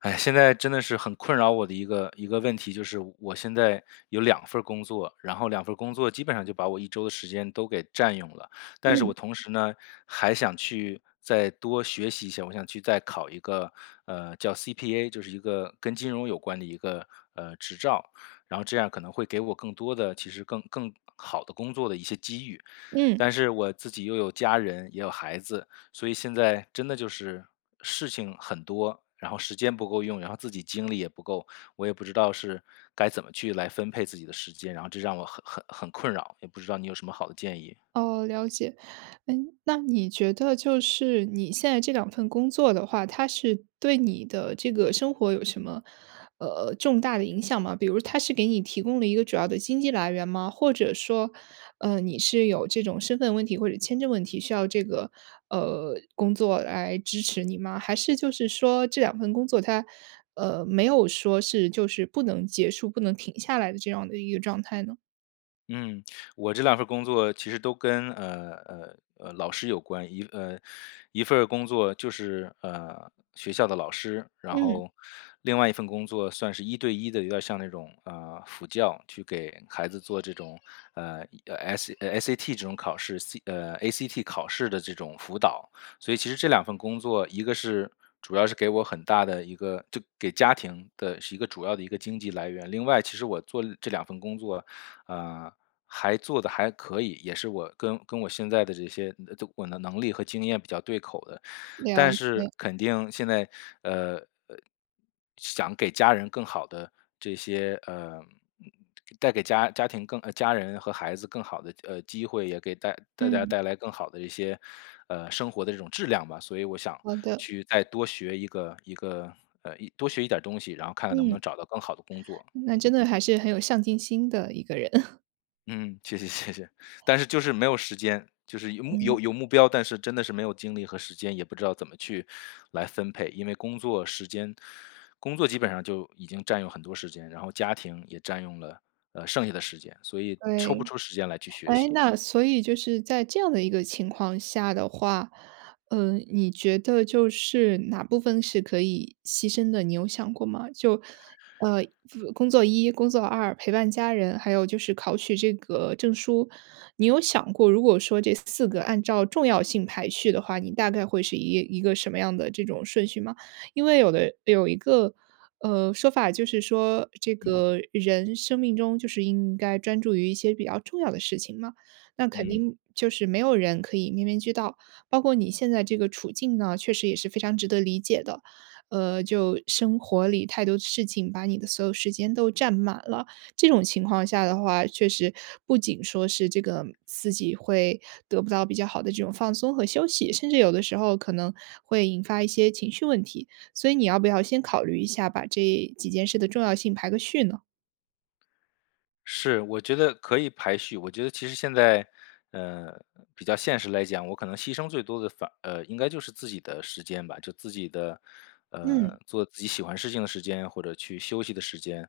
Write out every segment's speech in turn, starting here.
哎，现在真的是很困扰我的一个问题，就是我现在有两份儿工作，然后两份儿工作基本上就把我一周的时间都给占用了。但是嗯我同时呢，还想去再多学习一下，我想去再考一个，叫 CPA，就是一个跟金融有关的一个，执照，然后这样可能会给我更多的其实更好的工作的一些机遇。嗯，但是我自己又有家人，也有孩子，所以现在真的就是事情很多，然后时间不够用，然后自己精力也不够，我也不知道是该怎么去来分配自己的时间，然后这让我很困扰，也不知道你有什么好的建议。哦，了解。那你觉得就是你现在这两份工作的话，它是对你的这个生活有什么重大的影响吗？比如它是给你提供了一个主要的经济来源吗？或者说，你是有这种身份问题或者签证问题需要这个工作来支持你吗？还是就是说这两份工作它没有说是就是不能结束、不能停下来的这样的一个状态呢？嗯，我这两份工作其实都跟老师有关，一份儿工作就是学校的老师，然嗯，后另外一份工作算是一对一的，有点像那种辅教，去给孩子做这种SAT 这种考试，ACT 考试的这种辅导。所以其实这两份工作，一个是主要是给我很大的一个就给家庭的是一个主要的一个经济来源，另外其实我做这两份工作，啊。还做的还可以，也是我跟我现在的这些就我的能力和经验比较对口的。了但解。是肯定现在，呃呃，想给家人更好的这些，带给家庭家人和孩子更好的机会，也给带大家嗯，带来更好的一些，生活的这种质量吧。所以我想好的。去再多学一个一个呃一多学一点儿东西，然后看看能不能嗯，找到更好的工作。那嗯。真的还是很有上进心的一个人。嗯，谢谢谢谢，但是就是没有时间，就是嗯，有目标，但是真的是没有精力和时间，也不知道怎么去来分配，因为工作时间，工作基本上就已经占用很多时间，然后家庭也占用了剩下的时间，所以抽不对。出时间来去学哎，习。那所以就是在这样的一个情况下的话，你觉得就是哪部分是可以牺牲的，你有想过吗？就，呃，工作一、工作二、陪伴家人，还有就是考取这个证书，你有想过如果说这四个按照重要性排序的话，你大概会是一个什么样的这种顺序吗？因为有一个说法就是说，这嗯个人生命中就是应该专注于一些比较重要的事情嘛，那肯嗯。定就是没有人可以面面俱到，包括你现在这个处境呢，确实也是非常值得理解的。就生活里太多事情把你的所有时间都占满了，这种情况下的话，确实不仅说是这个自己会得不到比较好的这种放松和休息，甚至有的时候可能会引发一些情绪问题。所以你要不要先考虑一下，把这几件事的重要性排个序呢？是，我觉得可以排序。我觉得其实现在，呃，比较现实来讲，我可能牺牲最多的应该就是自己的时间吧，就自己的，嗯，做自己喜欢事情的时间，或者去休息的时间，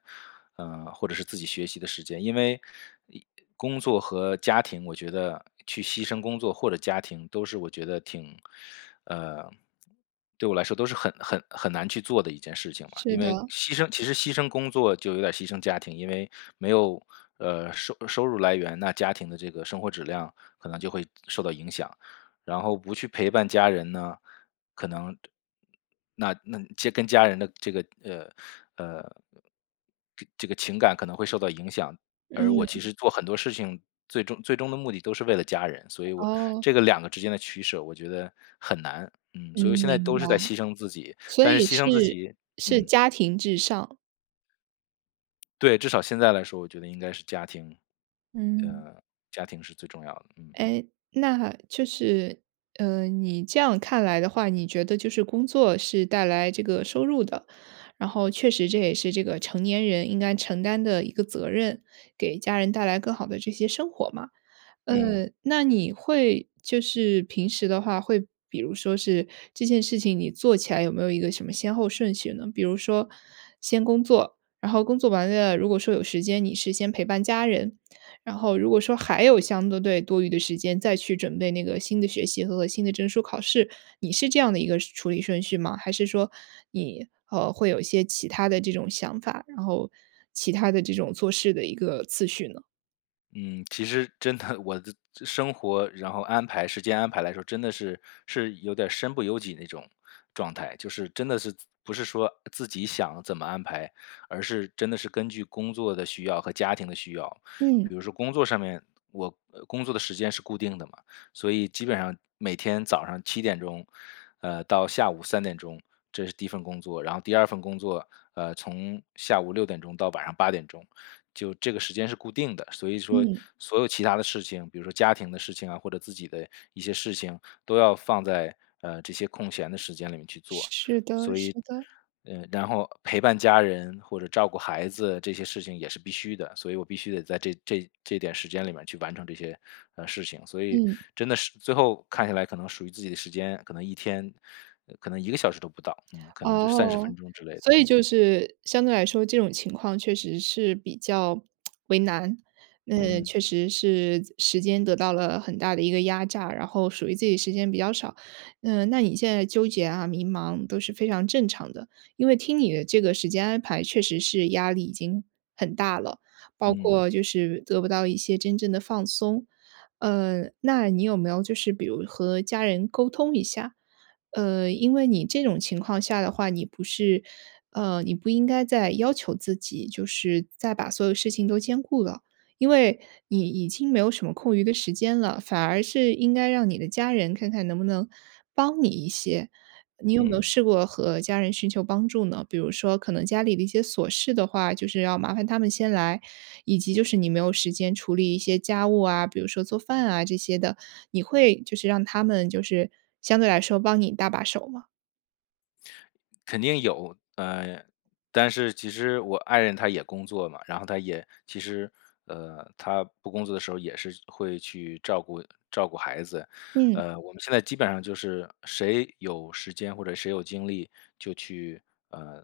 或者是自己学习的时间。因为一工作和家庭，我觉得去牺牲工作或者家庭，都是我觉得挺，呃。对我来说都是很难去做的一件事情嘛，是因的，为牺牲其实牺牲工作就有点牺牲家庭，因为没有收入来源，那家庭的这个生活质量可能就会受到影响，然后不去陪伴家人呢，可能那家跟家人的这个呃这个情感可能会受到影响，而我其嗯，实做很多事情最终的目的都是为了家人，所以我哦，这个两个之间的取舍，我觉得很难。嗯，嗯，所以现在明都是在白，牺牲自己，所但以是牺牲自是己。是嗯，家庭至上。对，至少现在来说，我觉得应该是家庭，嗯。呃，家庭是最重要的，嗯，哎，那就是，你这样看来的话，你觉得就是工作是带来这个收入的，然后确实这也是这个成年人应该承担的一个责任，给家人带来更好的这些生活嘛。嗯。那你会就是平时的话，会比如说是这件事情你做起来有没有一个什么先后顺序呢？比如说先工作，然后工作完了，如果说有时间，你是先陪伴家人，然后如果说还有相多对多余的时间再去准备那个新的学习和新的证书考试，你是这样的一个处理顺序吗？还是说你，会有一些其他的这种想法，然后其他的这种做事的一个次序呢？嗯，其实真的我的生活，然后时间安排来说，真的是有点儿身不由己那种状态，就是真的是不是说自己想怎么安排，而是真的是根据工作的需要和家庭的需要。嗯比如说工作上面，我工作的时间是固定的嘛，所以基本上每天早上7点钟，到下午3点钟，这是第一份工作，然后第二份工作，从下午6点钟到晚上8点钟。就这个时间是固定的，所以说嗯，所有其他的事情，比如说家庭的事情啊，或者自己的一些事情，都要放在这些空闲的时间里面去做。是的所是以，的，然后陪伴家人或者照顾孩子这些事情也是必须的，所以我必须得在这点时间里面去完成这些事情。所以嗯。真的是最后看下来，可能属于自己的时间，可能一天，可能一个小时都不到，嗯，可能就三十哦，分钟之类的，所以嗯就是相对来说，这种情况确实是比较为难。那嗯确实是时间得到了很大的一个压榨，然后属于自己时间比较少。那你现在纠结啊、迷茫都是非常正常的，因为听你的这个时间安排，确实是压力已经很大了，包嗯括就是得不到一些真正的放松。那你有没有就是比如和家人沟通一下？因为你这种情况下的话，你不是，你不应该再要求自己，就是再把所有事情都兼顾了，因为你已经没有什么空余的时间了，反而是应该让你的家人看看能不能帮你一些。你有没有嗯。试过和家人寻求帮助呢？比如说，可能家里的一些琐事的话，就是要麻烦他们先来，以及就是你没有时间处理一些家务啊，比如说做饭啊这些的，你会就是让他们就是相对来说帮你搭把手吗？肯定有，但是其实我爱人她也工作嘛，然后她也其实，她不工作的时候也是会去照顾照顾孩子。嗯，我们现在基本上就是谁有时间或者谁有精力就去，呃，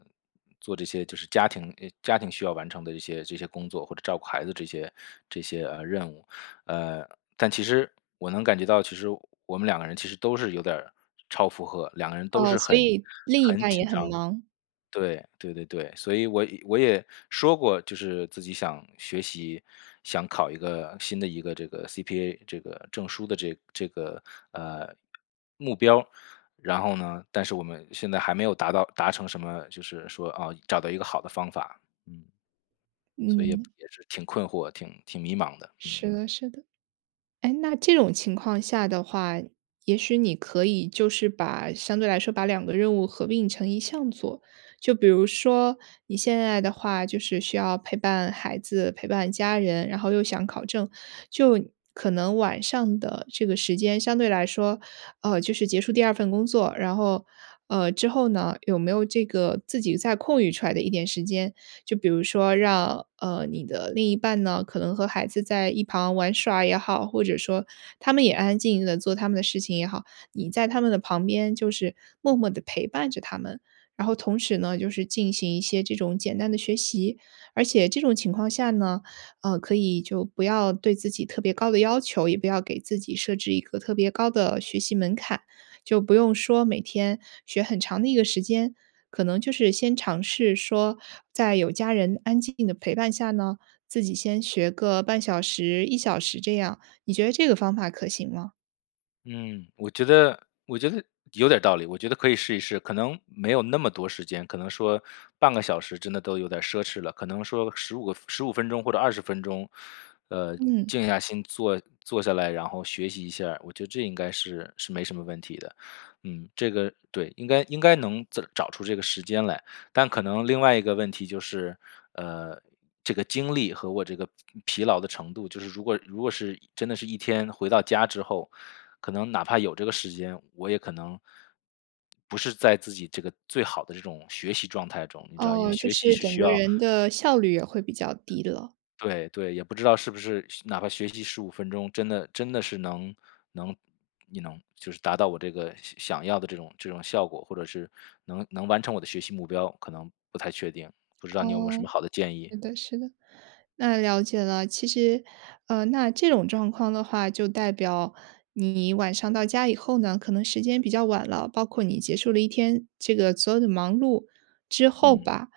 做这些就是家庭需要完成的这些工作或者照顾孩子这些，任务。呃，但其实我能感觉到，其实我们两个人其实都是有点儿超负荷，两个人都哦，是所很以另一很半也紧很张。忙，对，对对对，所以我也说过，就是自己想学习，想考一个新的一个这个 CPA 这个证书的这个呃目标，然后呢，但是我们现在还没有达成什么，就是说啊，找到一个好的方法，嗯，所以也嗯，也是挺困惑，挺迷茫的，嗯。是的是的。哎，那这种情况下的话，也许你可以就是把相对来说把两个任务合并成一项做。就比如说你现在的话，就是需要陪伴孩子、陪伴家人，然后又想考证，就可能晚上的这个时间相对来说，就是结束第二份工作，然后之后呢，有没有这个自己再空余出来的一点时间，就比如说让你的另一半呢，可能和孩子在一旁玩耍也好，或者说他们也安安静静的做他们的事情也好，你在他们的旁边就是默默的陪伴着他们。然后同时呢，就是进行一些这种简单的学习，而且这种情况下呢，可以就不要对自己特别高的要求，也不要给自己设置一个特别高的学习门槛，就不用说每天学很长的一个时间，可能就是先尝试说，在有家人安静的陪伴下呢，自己先学个半小时、1小时这样，你觉得这个方法可行吗？嗯，我觉得有点儿道理，我觉得可以试一试。可能没有那么多时间，可能说半个小时真的都有点儿奢侈了，可能说十五分钟或者20分钟，呃，嗯，静下心坐下来，然后学习一下儿我觉得这应该是没什么问题的。嗯，这个对，应该能找出这个时间来。但可能另外一个问题就是，呃，这个精力和我这个疲劳的程度，就是如果是真的是一天回到家之后，可能哪怕有这个时间，我也可能不是在自己这个最好的这种学习状态中，你知道，因为哦，就学习是是整需个要。人的效率也会比较低了。对对，也不知道是不是哪怕学习十五分钟，真的是能你能就是达到我这个想要的这种效果，或者是能完成我的学习目标，可能不太确定，不知道你有没有什哦，么好的建议？是的是的。那了解了。其实，那这种状况的话，就代表你晚上到家以后呢，可能时间比较晚了，包括你结束了一天这个所有的忙碌之后嗯，吧，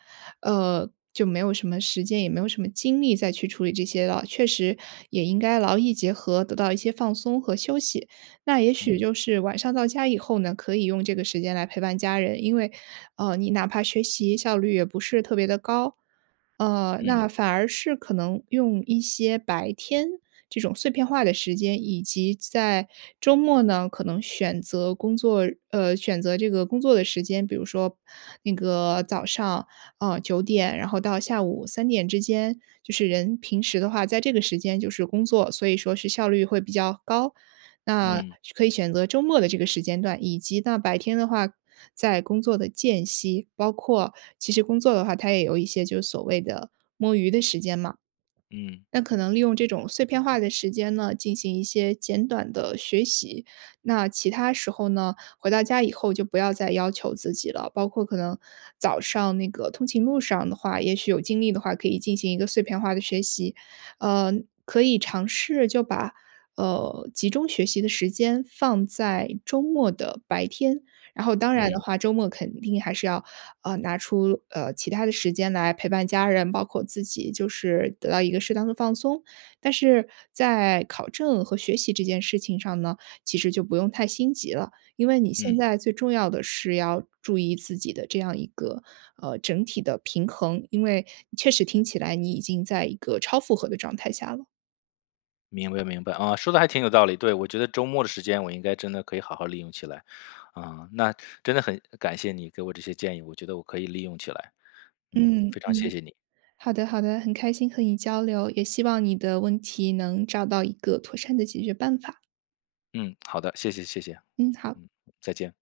就没有什么时间，也没有什么精力再去处理这些了。确实也应该劳逸结合，得到一些放松和休息。那也许嗯，就是晚上到家以后呢，可以用这个时间来陪伴家人，因为，你哪怕学习效率也不是特别的高，嗯，那反而是可能用一些白天这种碎片化的时间，以及在周末呢，可能选择工作，选择这个工作的时间，比如说那个早上，9点，然后到下午3点之间，就是人平时的话，在这个时间就是工作，所以说是效率会比较高。那嗯，可以选择周末的这个时间段，以及那白天的话，在工作的间隙，包括其实工作的话，它也有一些就是所谓的摸鱼的时间嘛。嗯，那可能利用这种碎片化的时间呢，进行一些简短的学习。那其他时候呢，回到家以后就不要再要求自己了。包括可能早上那个通勤路上的话，也许有精力的话，可以进行一个碎片化的学习。呃，可以尝试就把集中学习的时间放在周末的白天。然后，当然的嗯，话，周末肯定还是要拿出其他的时间来陪伴家人，包括自己，就是得到一个适当的放松。但是在考证和学习这件事情上呢，其实就不用太心急了，因为你现嗯，在最重要的是要注意自己的这样一个整体的平衡，因为确实听起来你已经在一个超负荷的状态下了。明白明白，啊，说的还挺有道理，对，我觉得周末的时间我应该真的可以好好利用起来，啊，那真的很感谢你给我这些建议，我觉得我可以利用起来，嗯，嗯，非常谢谢你。好的，好的，很开心和你交流，也希望你的问题能找到一个妥善的解决办法。嗯，好的，谢谢谢谢，嗯，好。嗯，再见。